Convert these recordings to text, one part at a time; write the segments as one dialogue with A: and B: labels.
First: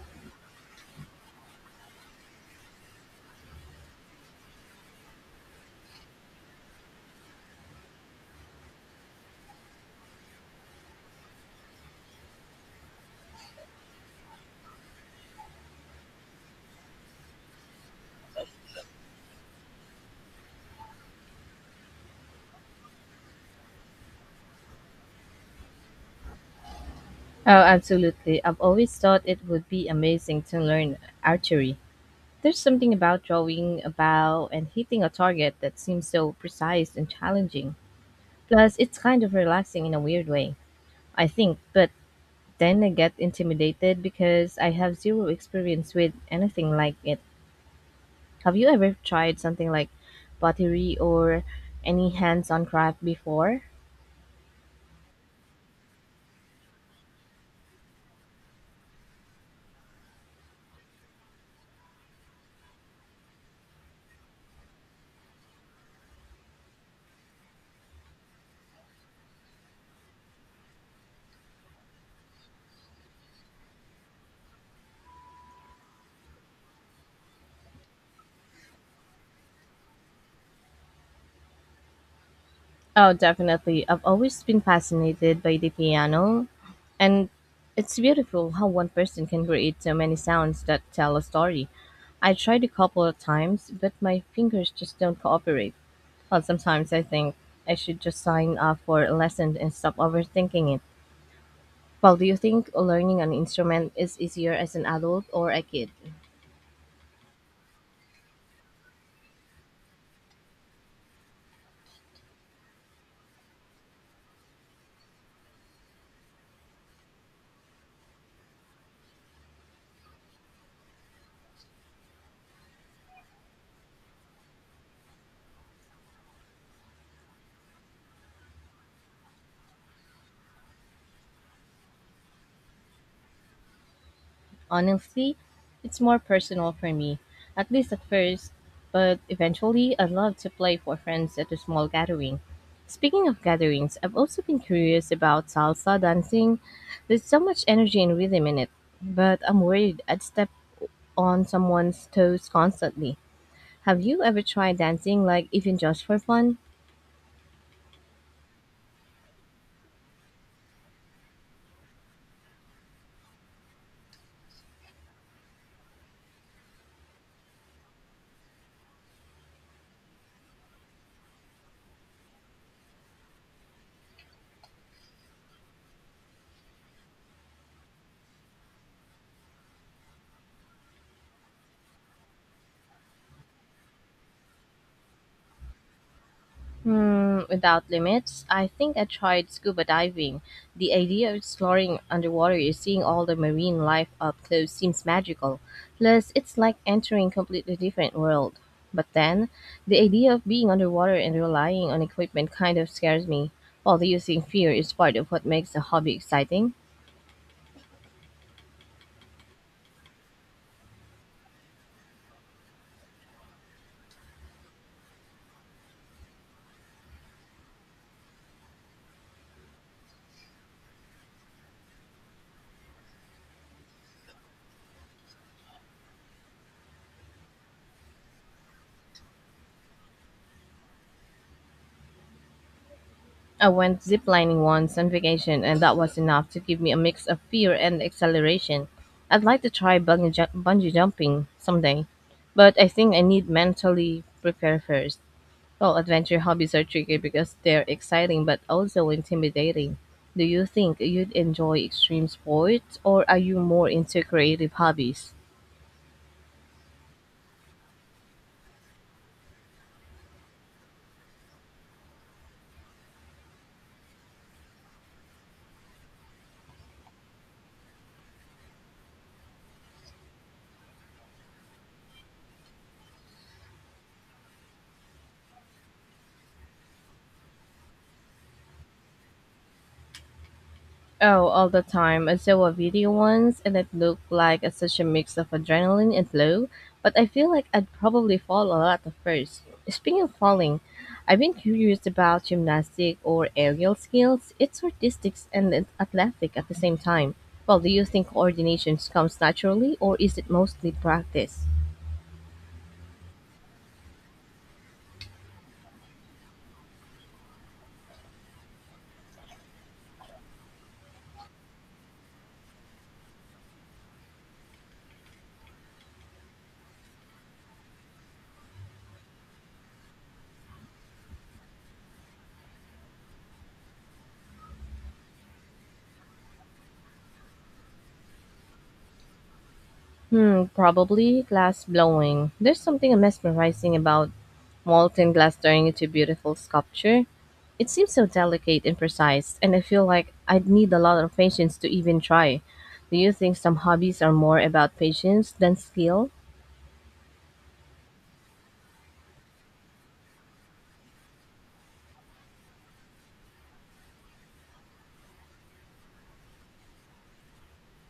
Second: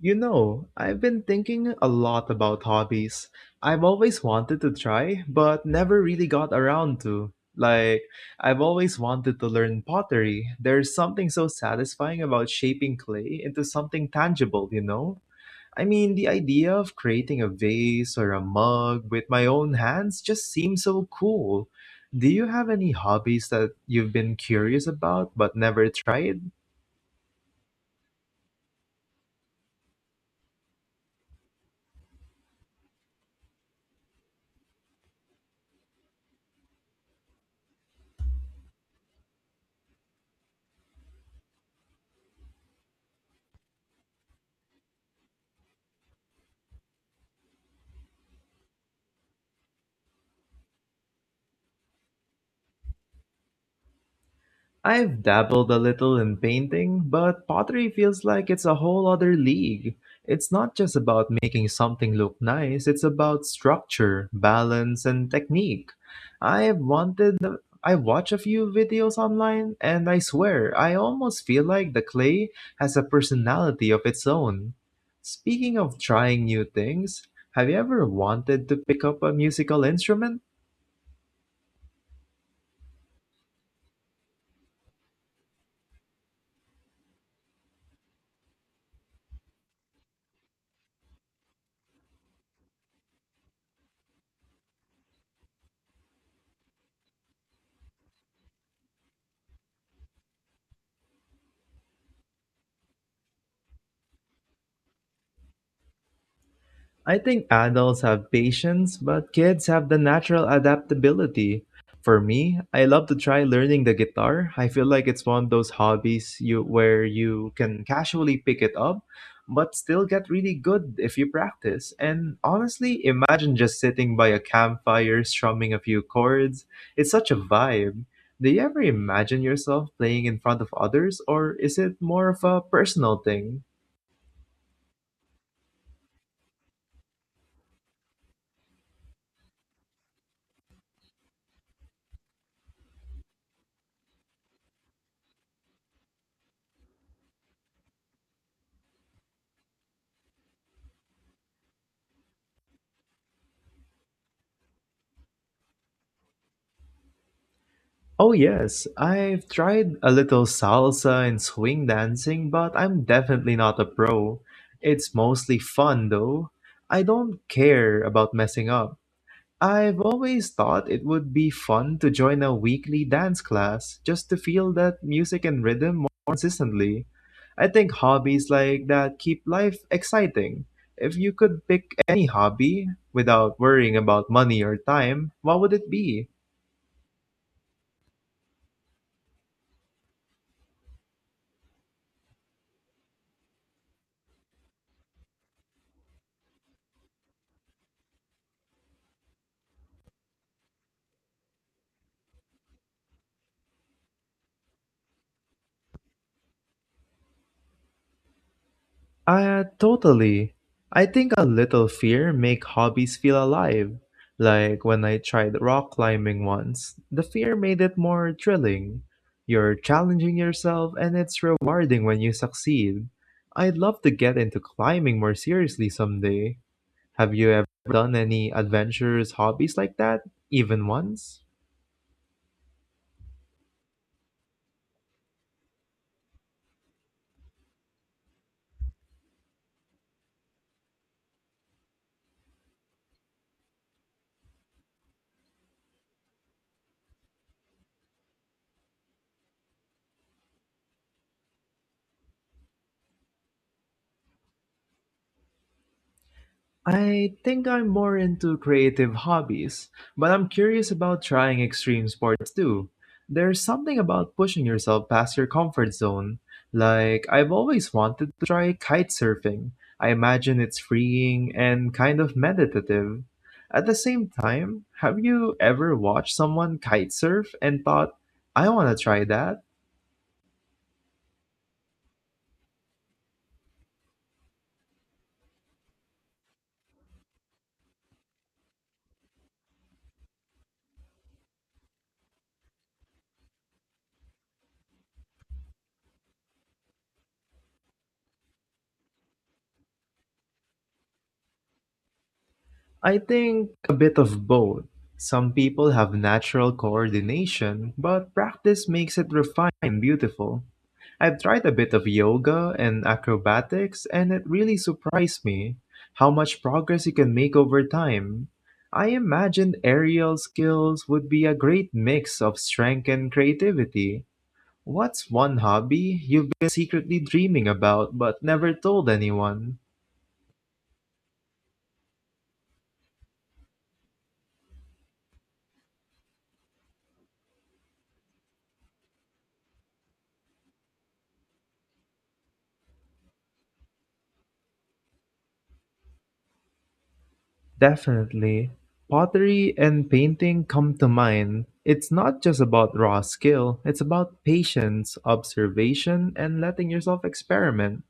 A: You know, I've been thinking a lot about hobbies. I've always wanted to try, but never really got around to. I've always wanted to learn pottery. There's something so satisfying about shaping clay into something tangible, you know? The idea of creating a vase or a mug with my own hands just seems so cool. Do you have any hobbies that you've been curious about but never tried?
B: Oh, absolutely. I've always thought it would be amazing to learn archery. There's something about drawing a bow and hitting a target that seems so precise and challenging. Plus, it's kind of relaxing in a weird way, I think, but then I get intimidated because I have zero experience with anything like it. Have you ever tried something like pottery or any hands on craft before?
A: I've dabbled a little in painting, but pottery feels like it's a whole other league. It's not just about making something look nice, it's about structure, balance, and technique. I've wanted I watch a few videos online and I swear I almost feel like the clay has a personality of its own. Speaking of trying new things, have you ever wanted to pick up a musical instrument?
B: Oh, definitely. I've always been fascinated by the piano, and it's beautiful how one person can create so many sounds that tell a story. I tried a couple of times, but my fingers just don't cooperate. Well, sometimes I think I should just sign up for a lesson and stop overthinking it. Well, do you think learning an instrument is easier as an adult or a kid?
A: I think adults have patience, but kids have the natural adaptability. For me, I love to try learning the guitar. I feel like it's one of those hobbies you where you can casually pick it up, but still get really good if you practice. And honestly, imagine just sitting by a campfire strumming a few chords. It's such a vibe. Do you ever imagine yourself playing in front of others, or is it more of a personal thing?
B: Honestly, it's more personal for me, at least at first, but eventually I'd love to play for friends at a small gathering. Speaking of gatherings, I've also been curious about salsa dancing. There's so much energy and rhythm in it, but I'm worried I'd step on someone's toes constantly. Have you ever tried dancing, like even just for fun?
A: Oh, yes, I've tried a little salsa and swing dancing, but I'm definitely not a pro. It's mostly fun, though. I don't care about messing up. I've always thought it would be fun to join a weekly dance class just to feel that music and rhythm more consistently. I think hobbies like that keep life exciting. If you could pick any hobby without worrying about money or time, what would it be?
B: Hmm, without limits, I think I tried scuba diving. The idea of exploring underwater and seeing all the marine life up close seems magical. Plus, it's like entering a completely different world. But then, the idea of being underwater and relying on equipment kind of scares me. While do you think fear is part of what makes a hobby exciting?
A: Totally. I think a little fear make hobbies feel alive. Like when I tried rock climbing once, the fear made it more thrilling. You're challenging yourself and it's rewarding when you succeed. I'd love to get into climbing more seriously someday. Have you ever done any adventurous hobbies like that? Even once?
B: I went ziplining once on vacation, and that was enough to give me a mix of fear and exhilaration. I'd like to try bungee jumping someday, but I think I need mentally prepare first. Well, adventure hobbies are tricky because they're exciting but also intimidating. Do you think you'd enjoy extreme sports, or are you more into creative hobbies?
A: I think I'm more into creative hobbies, but I'm curious about trying extreme sports too. There's something about pushing yourself past your comfort zone. I've always wanted to try kite surfing. I imagine it's freeing and kind of meditative. At the same time, have you ever watched someone kite surf and thought, I want to try that?
B: Oh, all the time. I saw a video once and it looked like such a mix of adrenaline and flow, but I feel like I'd probably fall a lot at first. Speaking of falling, I've been curious about gymnastic or aerial skills. It's artistic and athletic at the same time. Well, do you think coordination comes naturally or is it mostly practice?
A: I think a bit of both. Some people have natural coordination, but practice makes it refined and beautiful. I've tried a bit of yoga and acrobatics, and it really surprised me how much progress you can make over time. I imagined aerial skills would be a great mix of strength and creativity. What's one hobby you've been secretly dreaming about but never told anyone?
B: Hmm, probably glass blowing. There's something mesmerizing about molten glass turning into beautiful sculpture. It seems so delicate and precise, and I feel like I'd need a lot of patience to even try. Do you think some hobbies are more about patience than skill?
A: Definitely. Pottery and painting come to mind. It's not just about raw skill, it's about patience, observation, and letting yourself experiment.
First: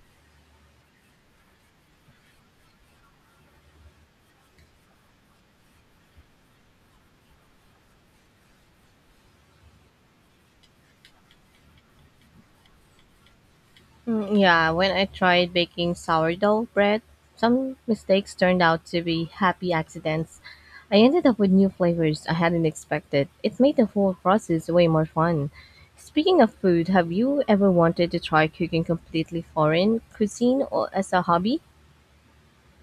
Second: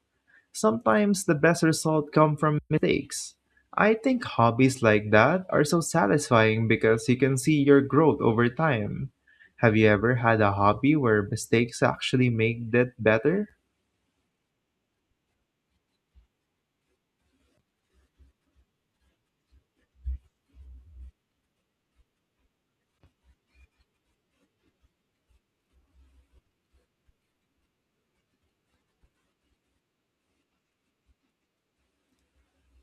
A: Sometimes the best result come from mistakes. I think hobbies like that are so satisfying because you can see your growth over time. Have you ever had a hobby where mistakes actually made it better?
B: Mm, yeah, when I tried baking sourdough bread, some mistakes turned out to be happy accidents. I ended up with new flavors I hadn't expected. It made the whole process way more fun. Speaking of food, have you ever wanted to try cooking completely foreign cuisine or as a hobby?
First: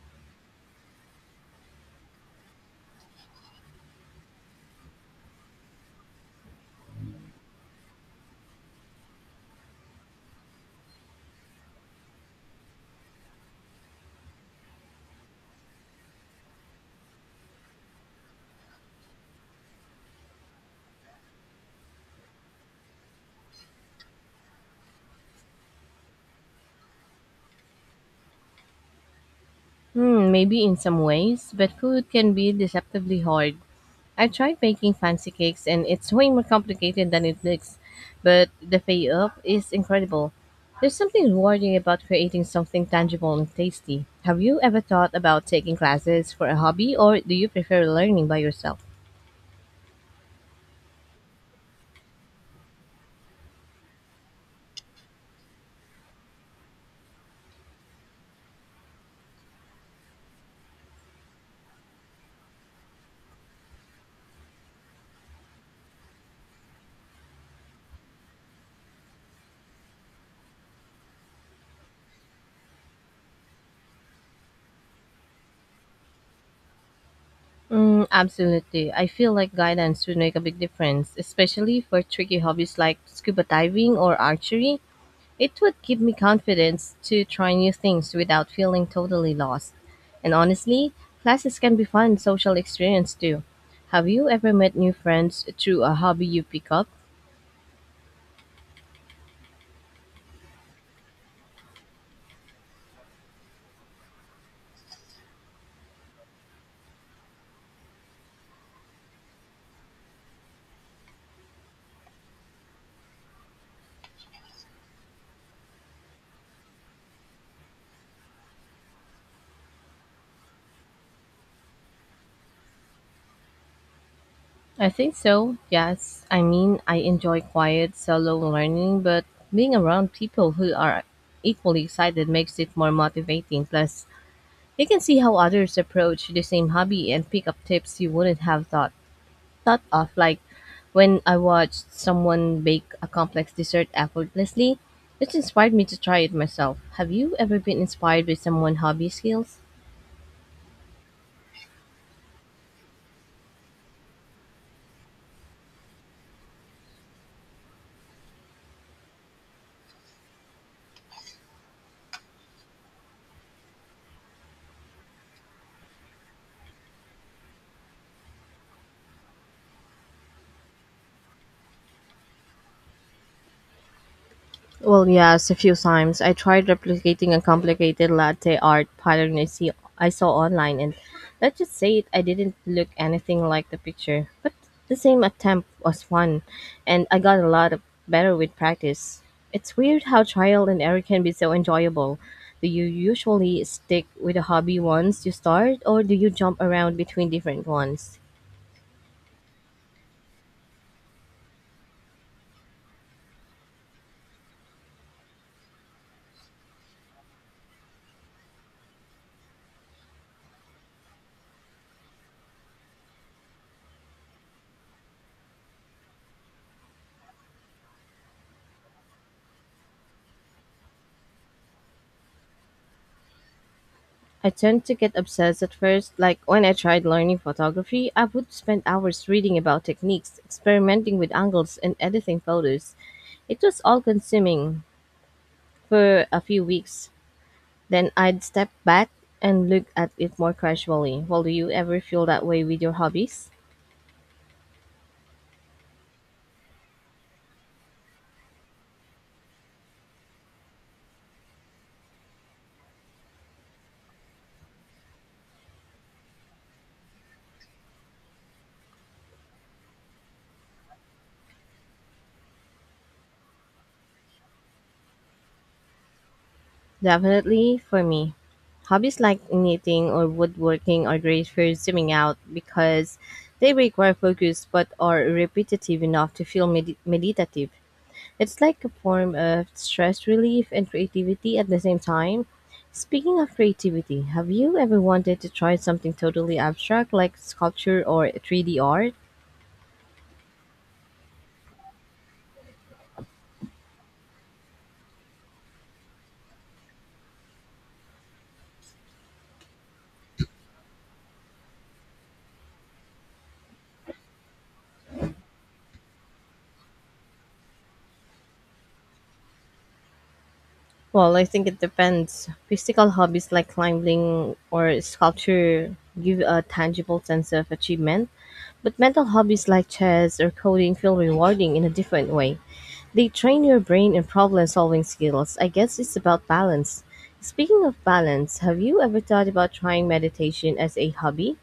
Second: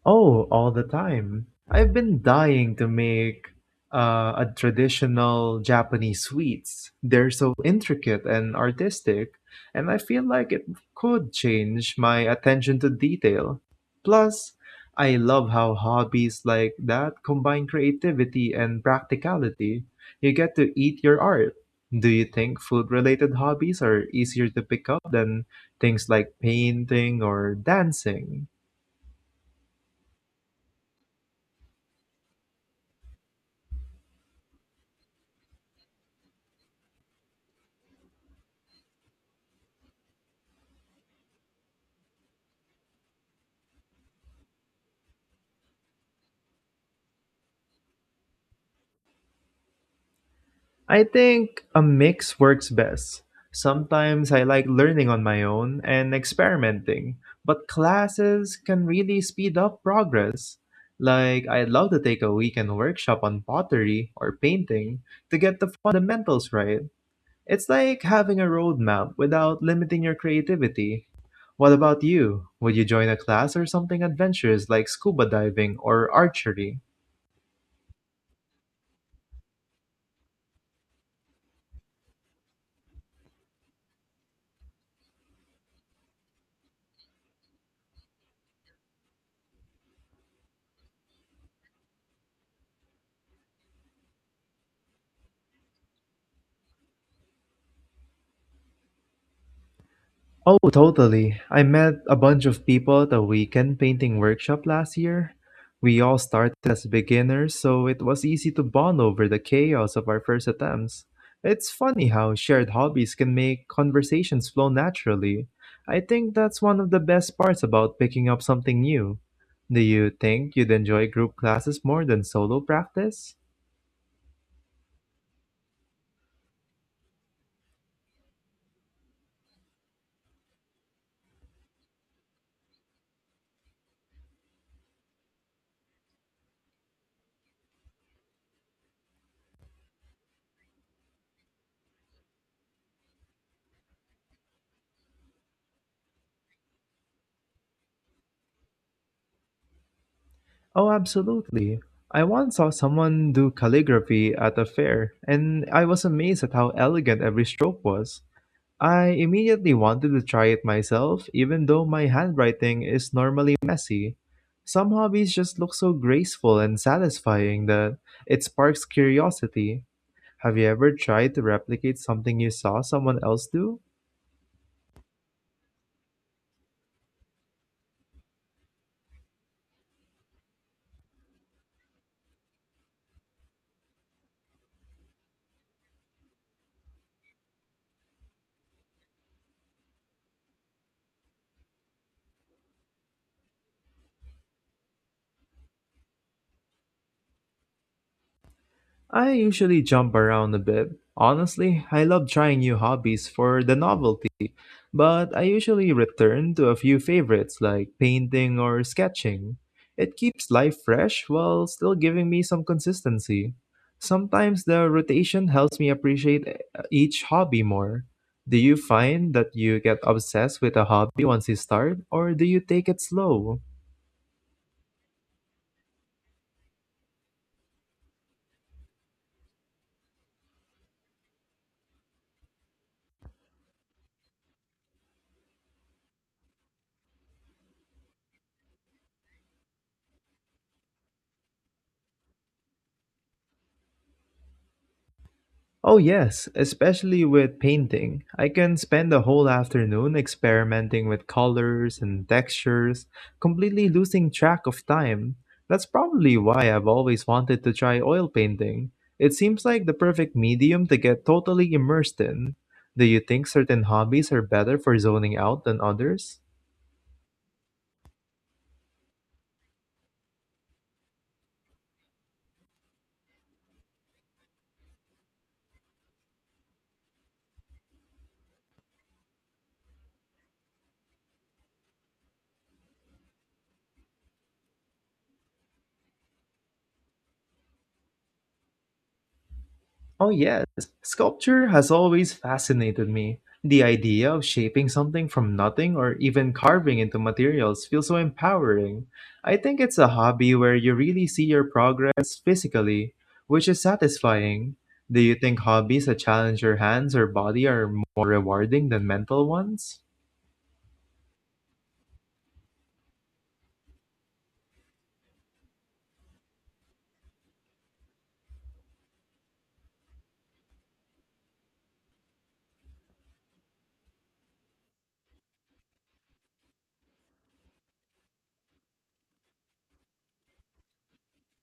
A: Oh, all the time. I've been dying to make a traditional Japanese sweets. They're so intricate and artistic, and I feel like it could change my attention to detail. Plus, I love how hobbies like that combine creativity and practicality. You get to eat your art. Do you think food-related hobbies are easier to pick up than things like painting or dancing?
B: Hmm, maybe in some ways, but food can be deceptively hard. I tried baking fancy cakes and it's way more complicated than it looks, but the payoff is incredible. There's something rewarding about creating something tangible and tasty. Have you ever thought about taking classes for a hobby or do you prefer learning by yourself?
A: I think a mix works best. Sometimes I like learning on my own and experimenting, but classes can really speed up progress. I'd love to take a weekend workshop on pottery or painting to get the fundamentals right. It's like having a roadmap without limiting your creativity. What about you? Would you join a class or something adventurous like scuba diving or archery?
B: Mm, absolutely. I feel like guidance would make a big difference, especially for tricky hobbies like scuba diving or archery. It would give me confidence to try new things without feeling totally lost. And honestly, classes can be fun social experience too. Have you ever met new friends through a hobby you pick up?
A: Oh, totally. I met a bunch of people at a weekend painting workshop last year. We all started as beginners, so it was easy to bond over the chaos of our first attempts. It's funny how shared hobbies can make conversations flow naturally. I think that's one of the best parts about picking up something new. Do you think you'd enjoy group classes more than solo practice?
B: I think so, yes. I mean, I enjoy quiet, solo learning, but being around people who are equally excited makes it more motivating. Plus, you can see how others approach the same hobby and pick up tips you wouldn't have thought of, like when I watched someone bake a complex dessert effortlessly. It inspired me to try it myself. Have you ever been inspired by someone's hobby skills?
A: Oh, absolutely. I once saw someone do calligraphy at a fair, and I was amazed at how elegant every stroke was. I immediately wanted to try it myself, even though my handwriting is normally messy. Some hobbies just look so graceful and satisfying that it sparks curiosity. Have you ever tried to replicate something you saw someone else do?
B: Well, yes, a few times. I tried replicating a complicated latte art pattern I saw online, and let's just say it, I didn't look anything like the picture. But the same attempt was fun, and I got a lot of better with practice. It's weird how trial and error can be so enjoyable. Do you usually stick with a hobby once you start, or do you jump around between different ones?
A: I usually jump around a bit. Honestly, I love trying new hobbies for the novelty, but I usually return to a few favorites like painting or sketching. It keeps life fresh while still giving me some consistency. Sometimes the rotation helps me appreciate each hobby more. Do you find that you get obsessed with a hobby once you start, or do you take it slow?
B: I tend to get obsessed at first. Like when I tried learning photography, I would spend hours reading about techniques, experimenting with angles, and editing photos. It was all consuming for a few weeks. Then I'd step back and look at it more casually. Well, do you ever feel that way with your hobbies?
A: Oh, yes, especially with painting. I can spend a whole afternoon experimenting with colors and textures, completely losing track of time. That's probably why I've always wanted to try oil painting. It seems like the perfect medium to get totally immersed in. Do you think certain hobbies are better for zoning out than others?
B: Definitely for me. Hobbies like knitting or woodworking are great for zooming out because they require focus but are repetitive enough to feel meditative. It's like a form of stress relief and creativity at the same time. Speaking of creativity, have you ever wanted to try something totally abstract like sculpture or 3D art?
A: Oh, yes. Sculpture has always fascinated me. The idea of shaping something from nothing or even carving into materials feels so empowering. I think it's a hobby where you really see your progress physically, which is satisfying. Do you think hobbies that challenge your hands or body are more rewarding than mental ones?
B: Well, I think it depends. Physical hobbies like climbing or sculpture give a tangible sense of achievement, but mental hobbies like chess or coding feel rewarding in a different way. They train your brain and problem-solving skills. I guess it's about balance. Speaking of balance, have you ever thought about trying meditation as a hobby?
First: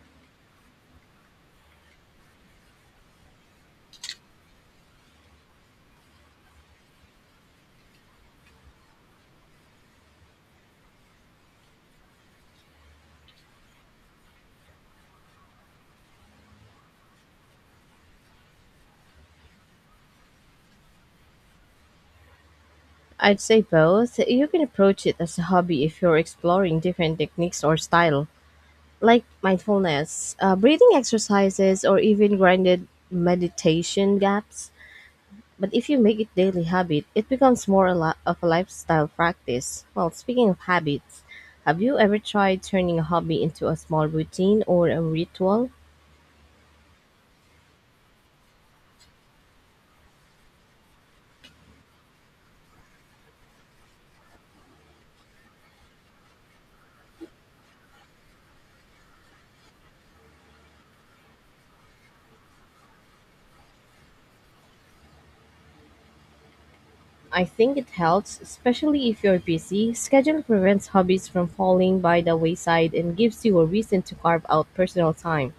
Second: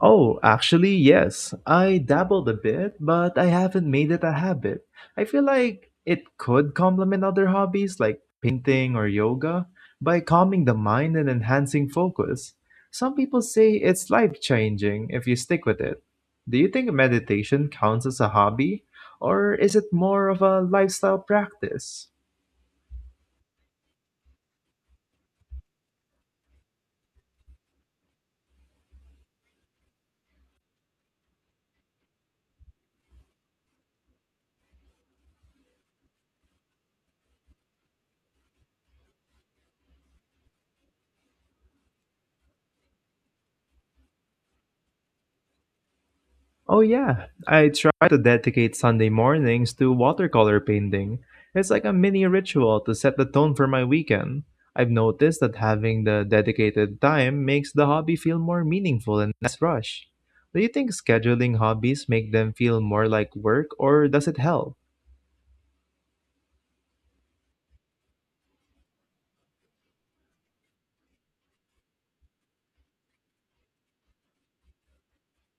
A: Oh, actually, yes. I dabbled a bit, but I haven't made it a habit. I feel like it could complement other hobbies like painting or yoga by calming the mind and enhancing focus. Some people say it's life changing if you stick with it. Do you think meditation counts as a hobby, or is it more of a lifestyle practice?
B: I'd say both. You can approach it as a hobby if you're exploring different techniques or style, like mindfulness, breathing exercises, or even grounded meditation gaps. But if you make it daily habit, it becomes more a lot of a lifestyle practice. Well, speaking of habits, have you ever tried turning a hobby into a small routine or a ritual?
A: Oh yeah, I try to dedicate Sunday mornings to watercolor painting. It's like a mini ritual to set the tone for my weekend. I've noticed that having the dedicated time makes the hobby feel more meaningful and less rushed. Do you think scheduling hobbies make them feel more like work or does it help?
B: I think it helps, especially if you're busy. Schedule prevents hobbies from falling by the wayside and gives you a reason to carve out personal time.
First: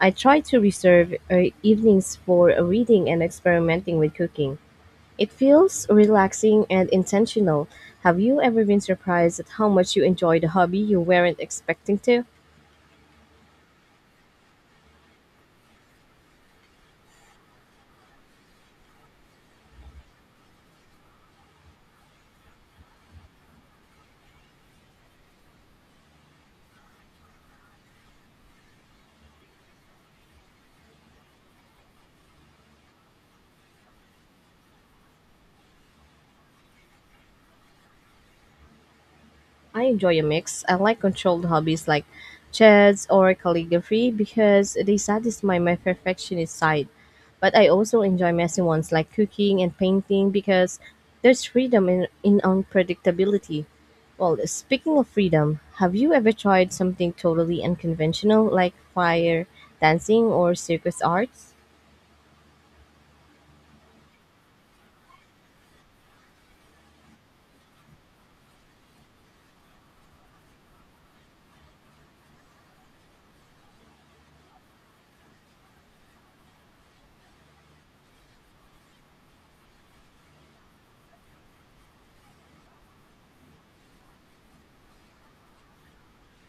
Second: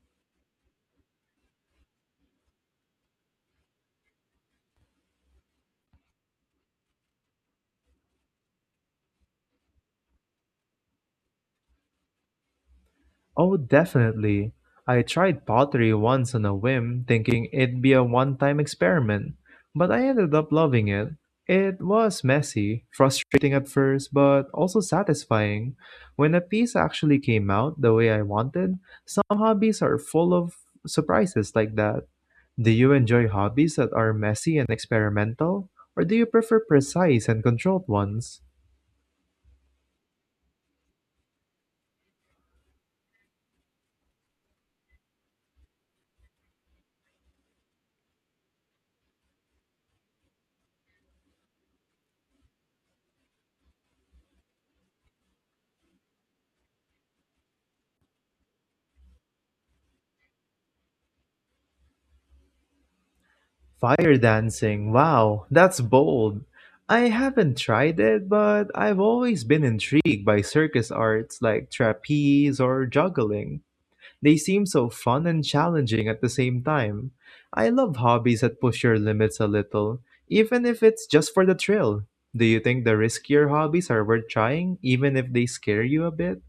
B: I try to reserve evenings for reading and experimenting with cooking. It feels relaxing and intentional. Have you ever been surprised at how much you enjoyed a hobby you weren't expecting to?
A: Oh, definitely. I tried pottery once on a whim, thinking it'd be a one time experiment, but I ended up loving it. It was messy, frustrating at first, but also satisfying. When a piece actually came out the way I wanted, some hobbies are full of surprises like that. Do you enjoy hobbies that are messy and experimental, or do you prefer precise and controlled ones?
B: I enjoy a mix. I like controlled hobbies like chess or calligraphy because they satisfy my perfectionist side. But I also enjoy messy ones like cooking and painting because there's freedom in unpredictability. Well, speaking of freedom, have you ever tried something totally unconventional like fire dancing or circus arts?
A: Fire dancing. Wow, that's bold. I haven't tried it, but I've always been intrigued by circus arts like trapeze or juggling. They seem so fun and challenging at the same time. I love hobbies that push your limits a little, even if it's just for the thrill. Do you think the riskier hobbies are worth trying, even if they scare you a bit?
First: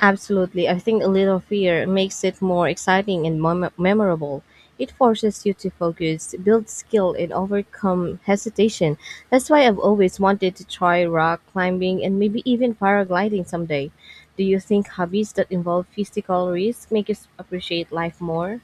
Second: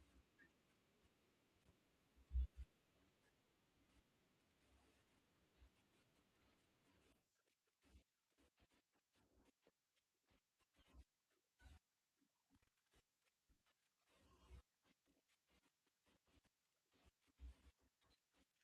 B: Absolutely. I think a little fear makes it more exciting and memorable. It forces you to focus, build skill, and overcome hesitation. That's why I've always wanted to try rock climbing and maybe even paragliding someday. Do you think hobbies that involve physical risk make us appreciate life more?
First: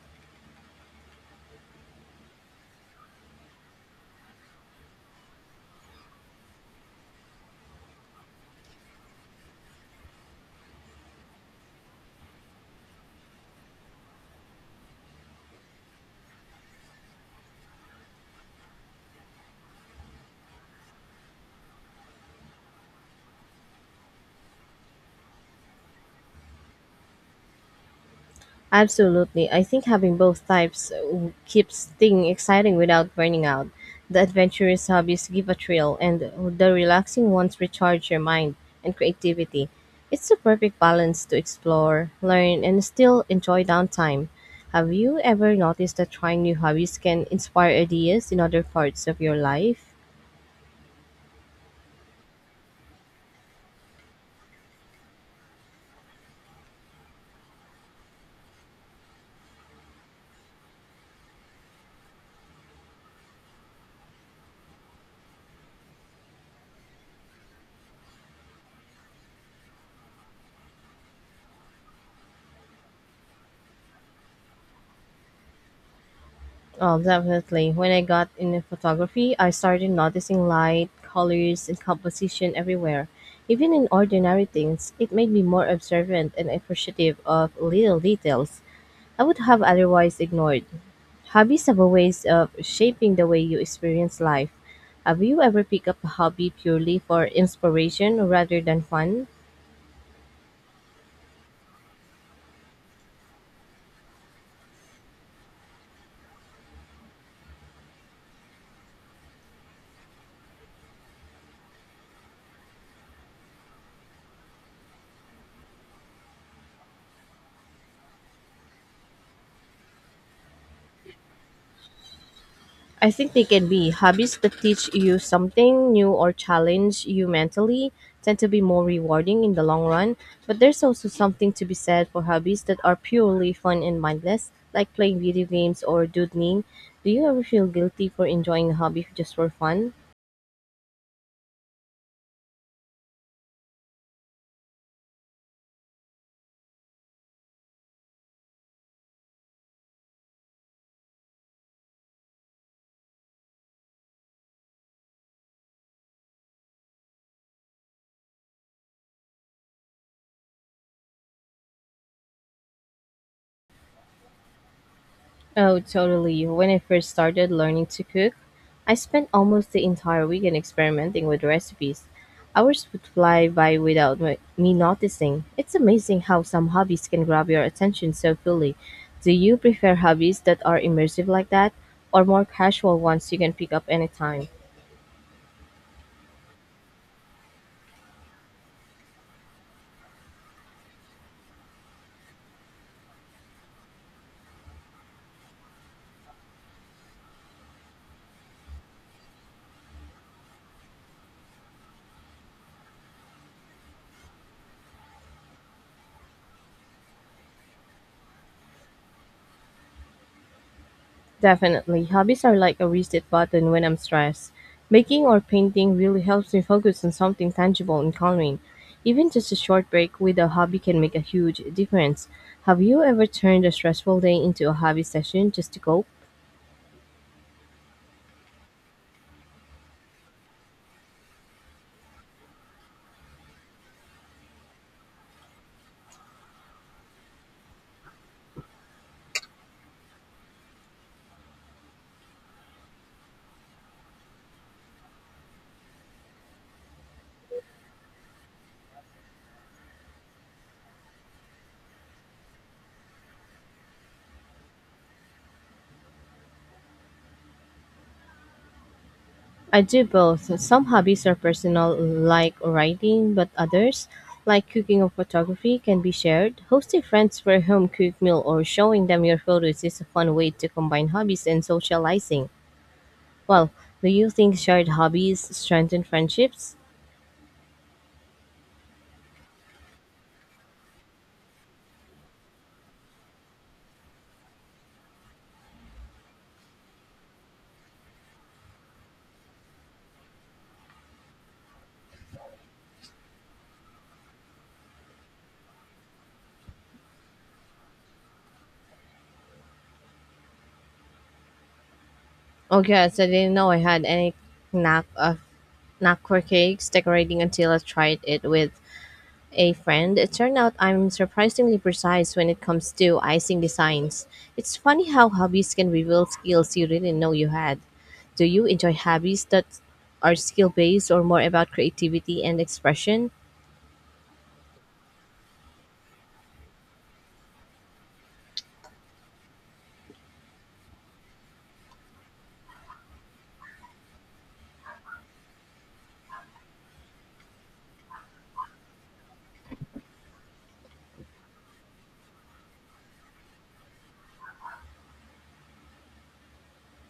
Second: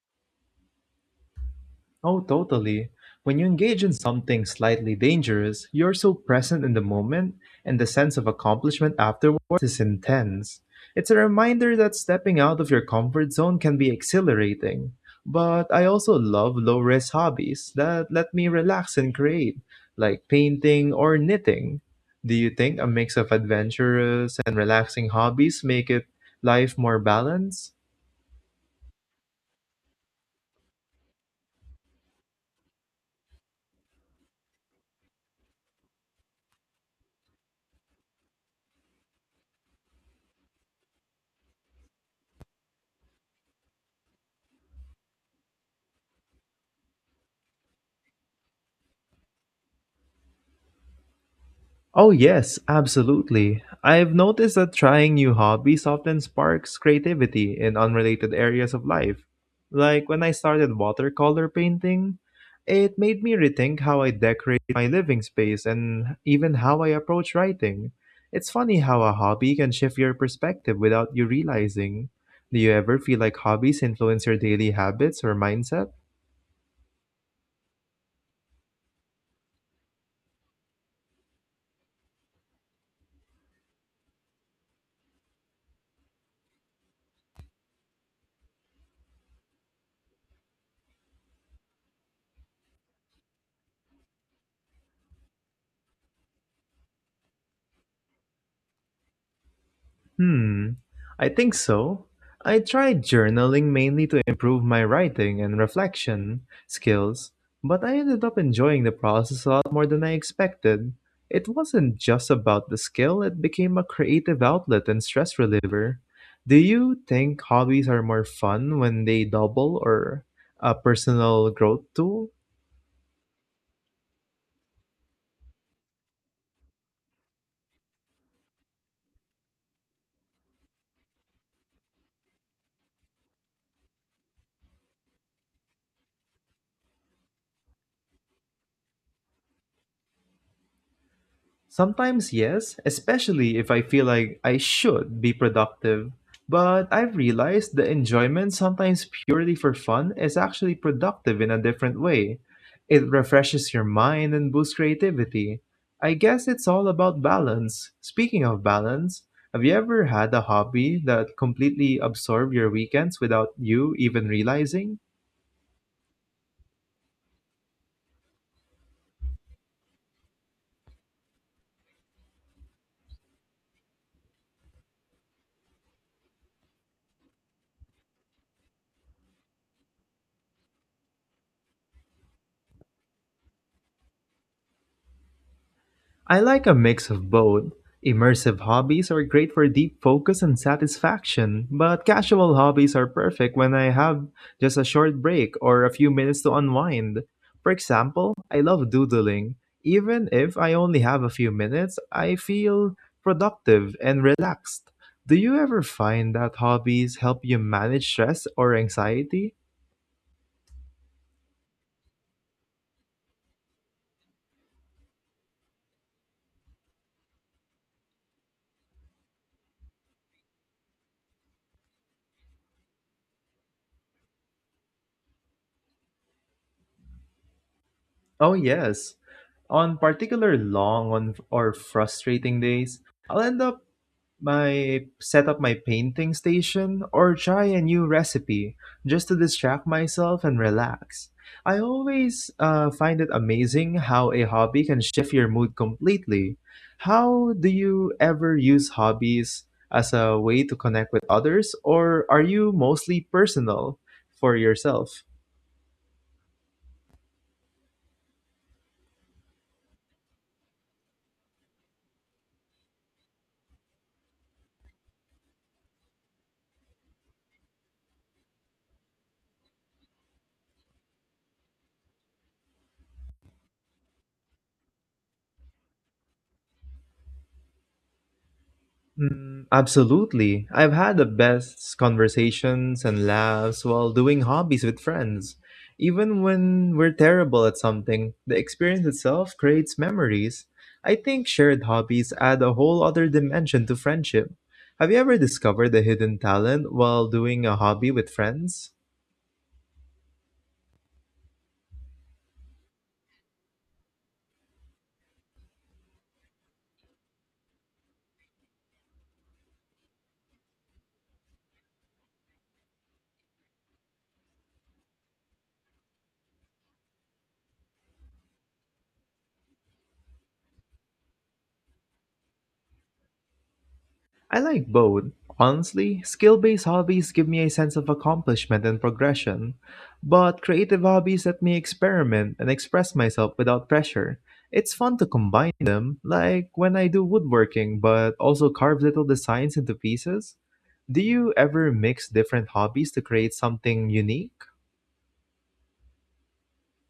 A: Oh, totally. When you engage in something slightly dangerous, you're so present in the moment, and the sense of accomplishment afterwards is intense. It's a reminder that stepping out of your comfort zone can be exhilarating. But I also love low risk hobbies that let me relax and create, like painting or knitting. Do you think a mix of adventurous and relaxing hobbies make it life more balanced?
B: Absolutely. I think having both types keeps things exciting without burning out. The adventurous hobbies give a thrill, and the relaxing ones recharge your mind and creativity. It's the perfect balance to explore, learn, and still enjoy downtime. Have you ever noticed that trying new hobbies can inspire ideas in other parts of your life?
A: Oh, yes, absolutely. I've noticed that trying new hobbies often sparks creativity in unrelated areas of life. Like when I started watercolor painting, it made me rethink how I decorate my living space and even how I approach writing. It's funny how a hobby can shift your perspective without you realizing. Do you ever feel like hobbies influence your daily habits or mindset?
B: Oh, definitely. When I got into photography, I started noticing light, colors, and composition everywhere. Even in ordinary things, it made me more observant and appreciative of little details I would have otherwise ignored. Hobbies have a ways of shaping the way you experience life. Have you ever picked up a hobby purely for inspiration rather than fun?
A: Hmm, I think so. I tried journaling mainly to improve my writing and reflection skills, but I ended up enjoying the process a lot more than I expected. It wasn't just about the skill, it became a creative outlet and stress reliever. Do you think hobbies are more fun when they double or a personal growth tool?
B: I think they can be. Hobbies that teach you something new or challenge you mentally tend to be more rewarding in the long run, but there's also something to be said for hobbies that are purely fun and mindless, like playing video games or doodling. Do you ever feel guilty for enjoying a hobby just for fun?
A: Sometimes, yes, especially if I feel like I should be productive. But I've realized the enjoyment, sometimes purely for fun, is actually productive in a different way. It refreshes your mind and boosts creativity. I guess it's all about balance. Speaking of balance, have you ever had a hobby that completely absorbed your weekends without you even realizing?
B: Oh, totally. When I first started learning to cook, I spent almost the entire weekend experimenting with recipes. Hours would fly by without me noticing. It's amazing how some hobbies can grab your attention so fully. Do you prefer hobbies that are immersive like that, or more casual ones you can pick up anytime?
A: I like a mix of both. Immersive hobbies are great for deep focus and satisfaction, but casual hobbies are perfect when I have just a short break or a few minutes to unwind. For example, I love doodling. Even if I only have a few minutes, I feel productive and relaxed. Do you ever find that hobbies help you manage stress or anxiety?
B: Definitely. Hobbies are like a reset button when I'm stressed. Baking or painting really helps me focus on something tangible and calming. Even just a short break with a hobby can make a huge difference. Have you ever turned a stressful day into a hobby session just to cope?
A: Oh, yes. On particular long on, or frustrating days, I'll end up my set up my painting station or try a new recipe just to distract myself and relax. I always find it amazing how a hobby can shift your mood completely. How do you ever use hobbies as a way to connect with others, or are you mostly personal for yourself?
B: I do both. Some hobbies are personal, like writing, but others, like cooking or photography, can be shared. Hosting friends for a home cooked meal or showing them your photos is a fun way to combine hobbies and socializing. Well, do you think shared hobbies strengthen friendships?
A: Mm, absolutely. I've had the best conversations and laughs while doing hobbies with friends. Even when we're terrible at something, the experience itself creates memories. I think shared hobbies add a whole other dimension to friendship. Have you ever discovered a hidden talent while doing a hobby with friends?
B: Oh, yes, I didn't know I had any knack of knack for cakes decorating until I tried it with a friend. It turned out I'm surprisingly precise when it comes to icing designs. It's funny how hobbies can reveal skills you didn't know you had. Do you enjoy hobbies that are skill based or more about creativity and expression?
A: I like both. Honestly, skill based hobbies give me a sense of accomplishment and progression, but creative hobbies let me experiment and express myself without pressure. It's fun to combine them, like when I do woodworking but also carve little designs into pieces. Do you ever mix different hobbies to create something unique?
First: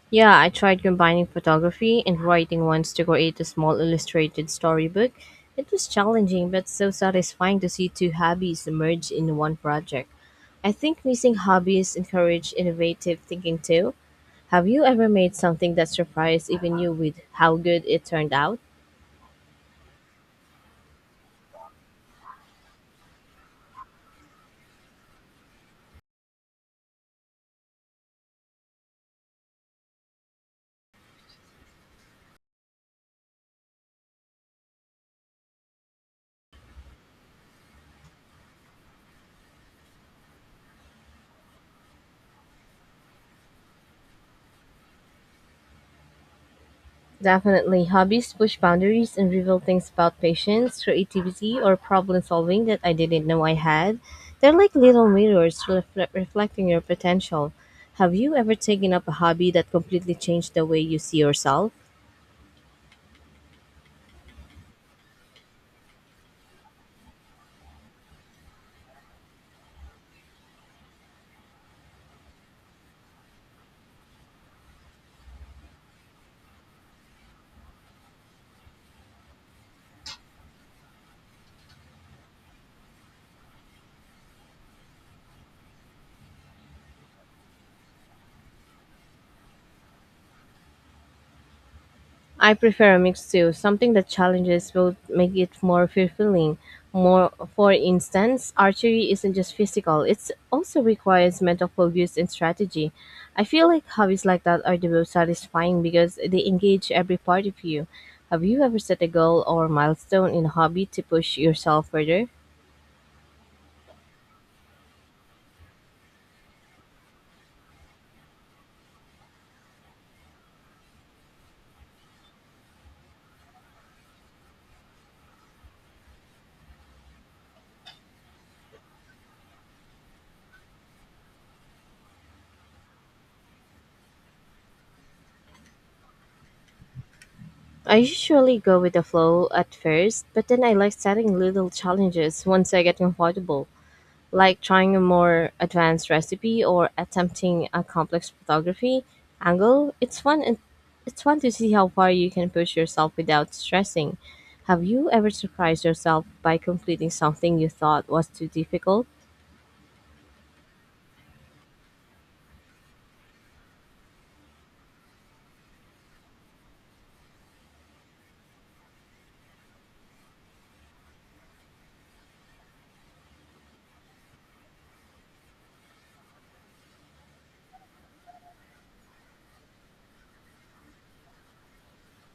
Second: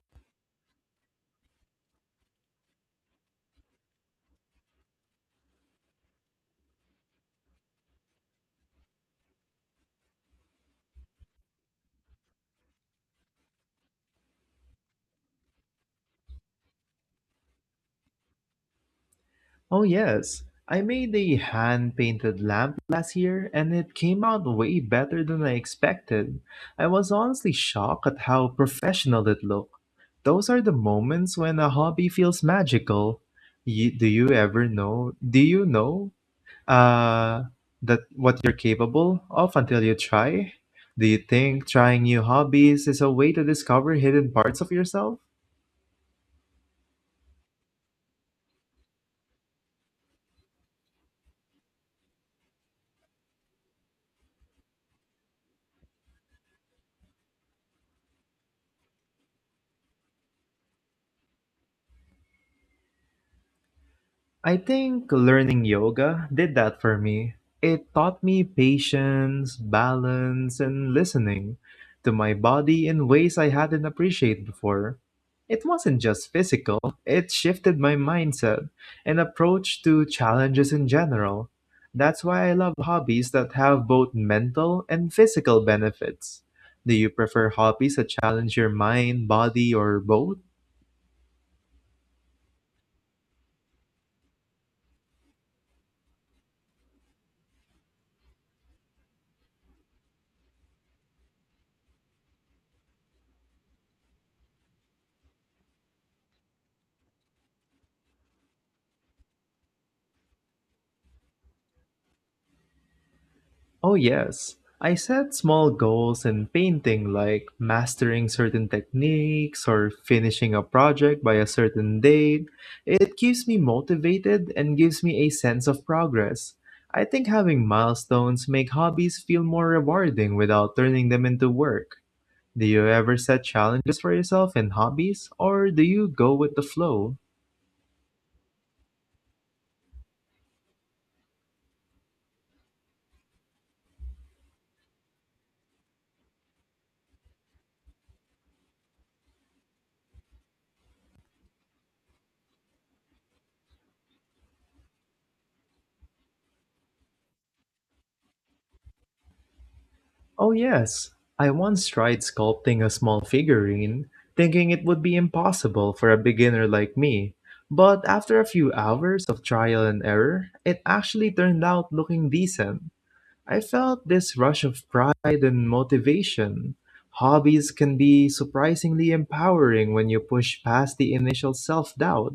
B: Yeah, I tried combining photography and writing once to create a small illustrated storybook. It was challenging, but so satisfying to see two hobbies merge in one project. I think mixing hobbies encourage innovative thinking too. Have you ever made something that surprised even you with how good it turned out?
A: Oh, yes. I made a hand painted lamp last year and it came out way better than I expected. I was honestly shocked at how professional it looked. Those are the moments when a hobby feels magical. You, do you ever know? Do you know uh, that what you're capable of until you try? Do you think trying new hobbies is a way to discover hidden parts of yourself?
B: Definitely, hobbies push boundaries and reveal things about patience, creativity, or problem solving that I didn't know I had. They're like little mirrors reflecting your potential. Have you ever taken up a hobby that completely changed the way you see yourself?
A: I think learning yoga did that for me. It taught me patience, balance, and listening to my body in ways I hadn't appreciated before. It wasn't just physical, it shifted my mindset and approach to challenges in general. That's why I love hobbies that have both mental and physical benefits. Do you prefer hobbies that challenge your mind, body, or both?
B: I prefer a mix too. Something that challenges will make it more fulfilling. More, for instance, archery isn't just physical; it also requires mental focus and strategy. I feel like hobbies like that are the most satisfying because they engage every part of you. Have you ever set a goal or milestone in a hobby to push yourself further?
A: Oh, yes. I set small goals in painting, like mastering certain techniques or finishing a project by a certain date. It keeps me motivated and gives me a sense of progress. I think having milestones make hobbies feel more rewarding without turning them into work. Do you ever set challenges for yourself in hobbies, or do you go with the flow?
B: I usually go with the flow at first, but then I like setting little challenges once I get comfortable. Like trying a more advanced recipe or attempting a complex photography angle. It's fun to see how far you can push yourself without stressing. Have you ever surprised yourself by completing something you thought was too difficult?
A: Oh, yes. I once tried sculpting a small figurine, thinking it would be impossible for a beginner like me. But after a few hours of trial and error, it actually turned out looking decent. I felt this rush of pride and motivation. Hobbies can be surprisingly empowering when you push past the initial self doubt.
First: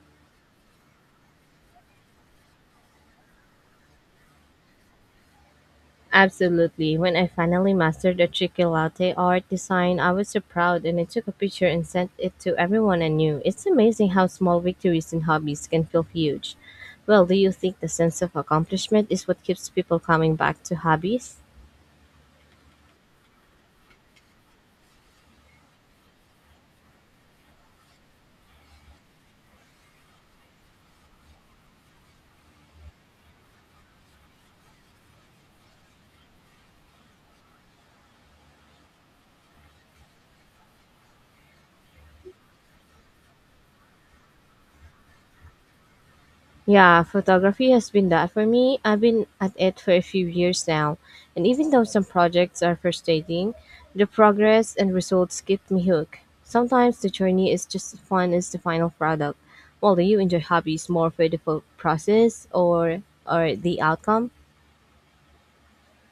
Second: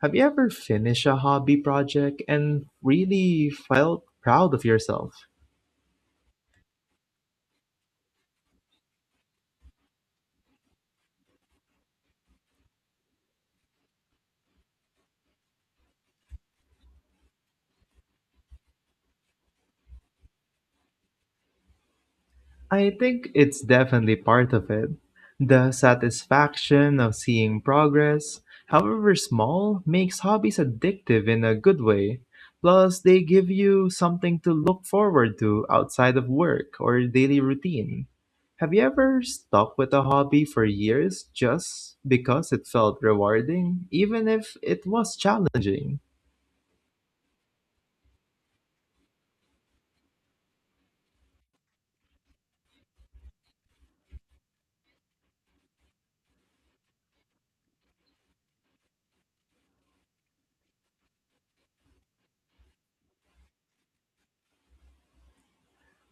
A: Have you ever finished a hobby project and really felt proud of yourself?
B: Absolutely. When I finally mastered the tricky latte art design, I was so proud and I took a picture and sent it to everyone I knew. It's amazing how small victories in hobbies can feel huge. Well, do you think the sense of accomplishment is what keeps people coming back to hobbies?
A: I think it's definitely part of it. The satisfaction of seeing progress, however small, makes hobbies addictive in a good way. Plus, they give you something to look forward to outside of work or daily routine. Have you ever stuck with a hobby for years just because it felt rewarding, even if it was challenging?
B: Yeah, photography has been that for me. I've been at it for a few years now, and even though some projects are frustrating, the progress and results keep me hooked. Sometimes the journey is just as fun as the final product. Well, do you enjoy hobbies more for the process or the outcome?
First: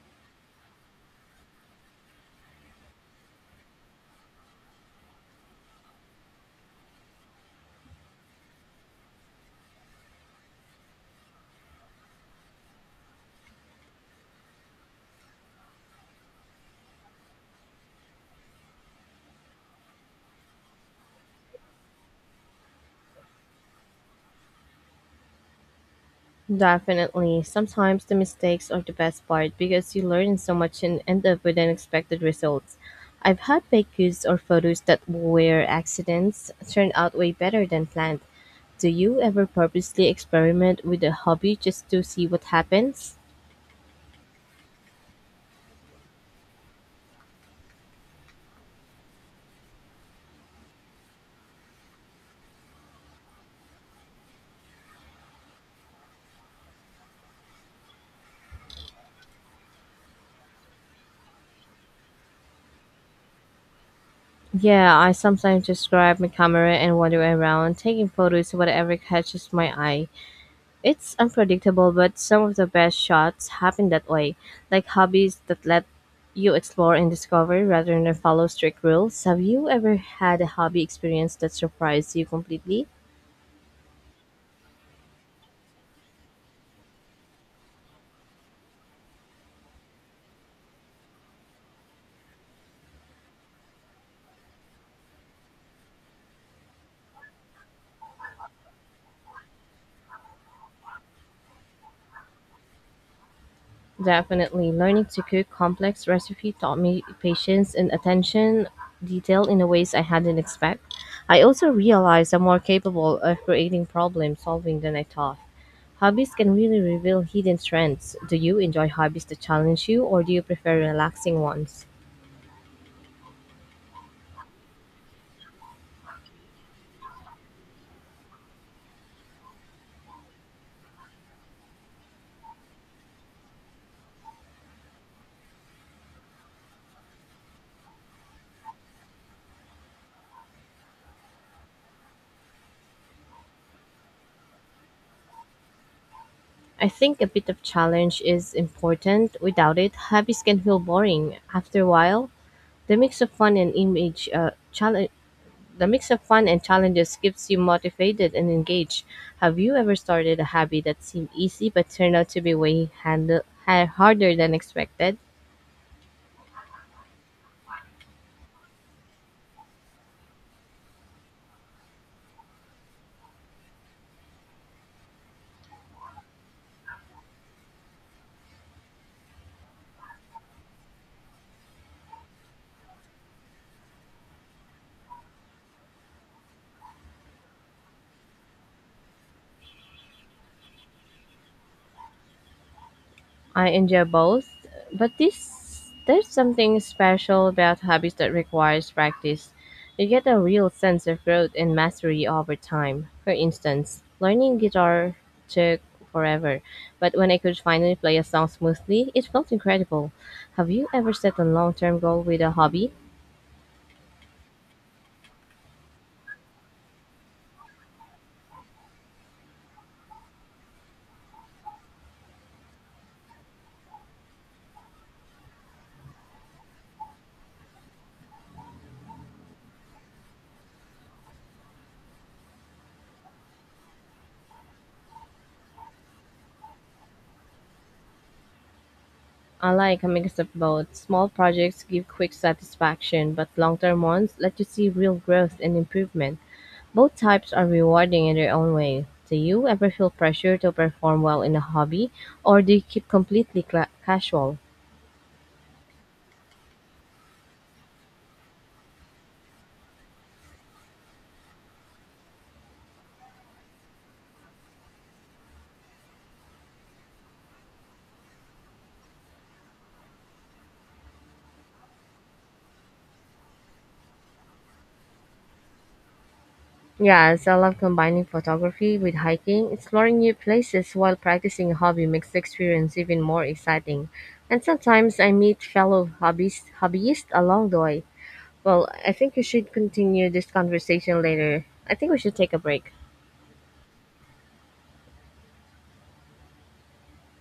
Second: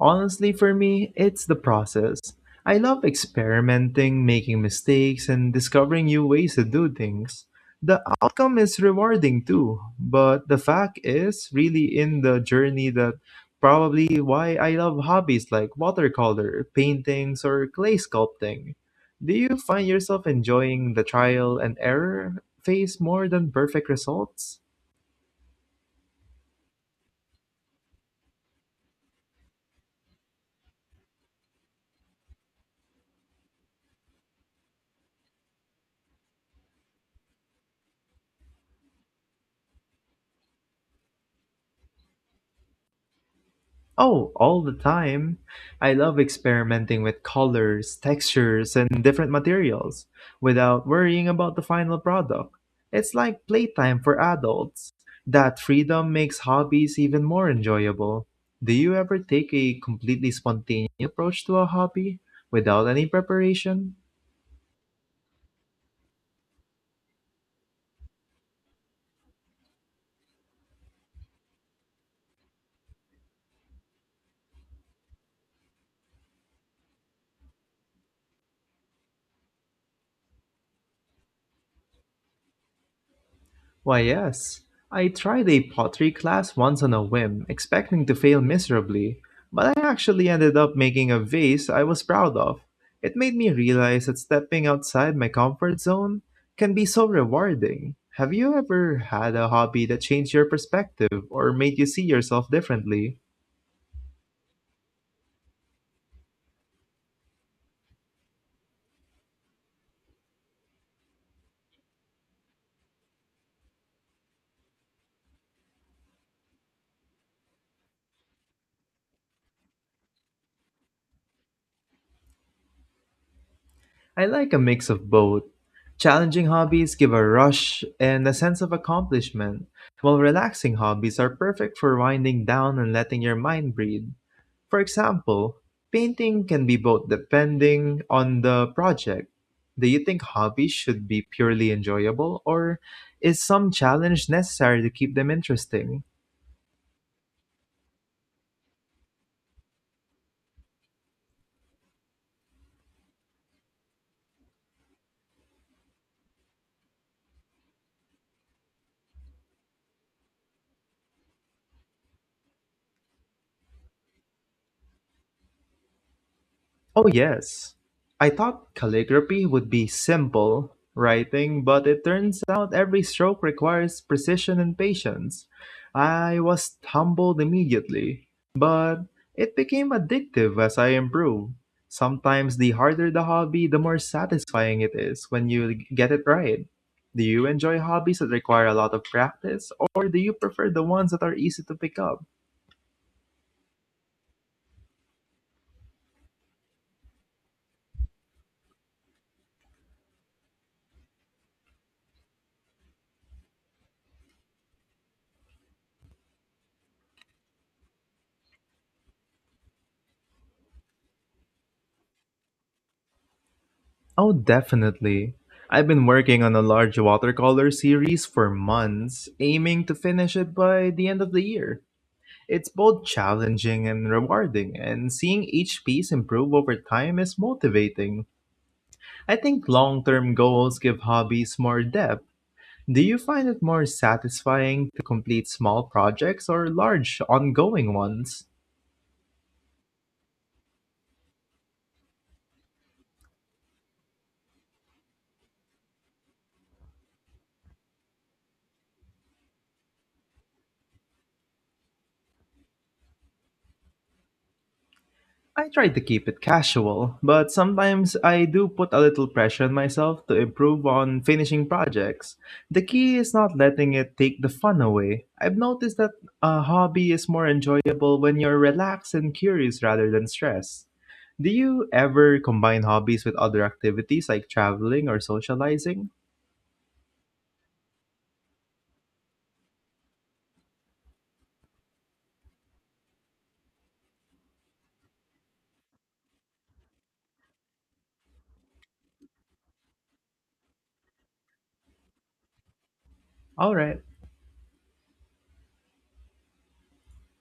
A: Honestly, for me, it's the process. I love experimenting, making mistakes, and discovering new ways to do things. The outcome is rewarding too, but the fact is really in the journey that probably why I love hobbies like watercolor, paintings, or clay sculpting. Do you find yourself enjoying the trial and error phase more than perfect results?
B: Definitely. Sometimes the mistakes are the best part because you learn so much and end up with unexpected results. I've had baked goods or photos that were accidents turn out way better than planned. Do you ever purposely experiment with a hobby just to see what happens?
A: Oh, all the time. I love experimenting with colors, textures, and different materials without worrying about the final product. It's like playtime for adults. That freedom makes hobbies even more enjoyable. Do you ever take a completely spontaneous approach to a hobby without any preparation?
B: Yeah, I sometimes just grab my camera and wander around, taking photos of whatever catches my eye. It's unpredictable, but some of the best shots happen that way, like hobbies that let you explore and discover rather than follow strict rules. Have you ever had a hobby experience that surprised you completely?
A: Why, yes. I tried a pottery class once on a whim, expecting to fail miserably, but I actually ended up making a vase I was proud of. It made me realize that stepping outside my comfort zone can be so rewarding. Have you ever had a hobby that changed your perspective or made you see yourself differently?
B: Definitely, learning to cook complex recipe taught me patience and attention detail in a ways I hadn't expect. I also realized I'm more capable of creating problem solving than I thought. Hobbies can really reveal hidden strengths. Do you enjoy hobbies that challenge you, or do you prefer relaxing ones?
A: I like a mix of both. Challenging hobbies give a rush and a sense of accomplishment, while relaxing hobbies are perfect for winding down and letting your mind breathe. For example, painting can be both depending on the project. Do you think hobbies should be purely enjoyable, or is some challenge necessary to keep them interesting?
B: I think a bit of challenge is important. Without it, hobbies can feel boring. After a while, the mix of fun and image uh, challenge The mix of fun and challenges keeps you motivated and engaged. Have you ever started a hobby that seemed easy but turned out to be way harder than expected?
A: Oh, yes. I thought calligraphy would be simple writing, but it turns out every stroke requires precision and patience. I was humbled immediately, but it became addictive as I improved. Sometimes the harder the hobby, the more satisfying it is when you get it right. Do you enjoy hobbies that require a lot of practice, or do you prefer the ones that are easy to pick up?
B: I enjoy both, but this there's something special about hobbies that requires practice. You get a real sense of growth and mastery over time. For instance, learning guitar took forever, but when I could finally play a song smoothly, it felt incredible. Have you ever set a long-term goal with a hobby?
A: Oh, definitely. I've been working on a large watercolor series for months, aiming to finish it by the end of the year. It's both challenging and rewarding, and seeing each piece improve over time is motivating. I think long term goals give hobbies more depth. Do you find it more satisfying to complete small projects or large, ongoing ones?
B: I like a mix of both. Small projects give quick satisfaction, but long-term ones let you see real growth and improvement. Both types are rewarding in their own way. Do you ever feel pressure to perform well in a hobby, or do you keep completely cla casual?
A: I try to keep it casual, but sometimes I do put a little pressure on myself to improve on finishing projects. The key is not letting it take the fun away. I've noticed that a hobby is more enjoyable when you're relaxed and curious rather than stressed. Do you ever combine hobbies with other activities like traveling or socializing?
B: Yes, I love combining photography with hiking. Exploring new places while practicing a hobby makes the experience even more exciting. And sometimes I meet fellow hobbyists along the way. Well, I think we should continue this conversation later. I think we should take a break.
A: All right.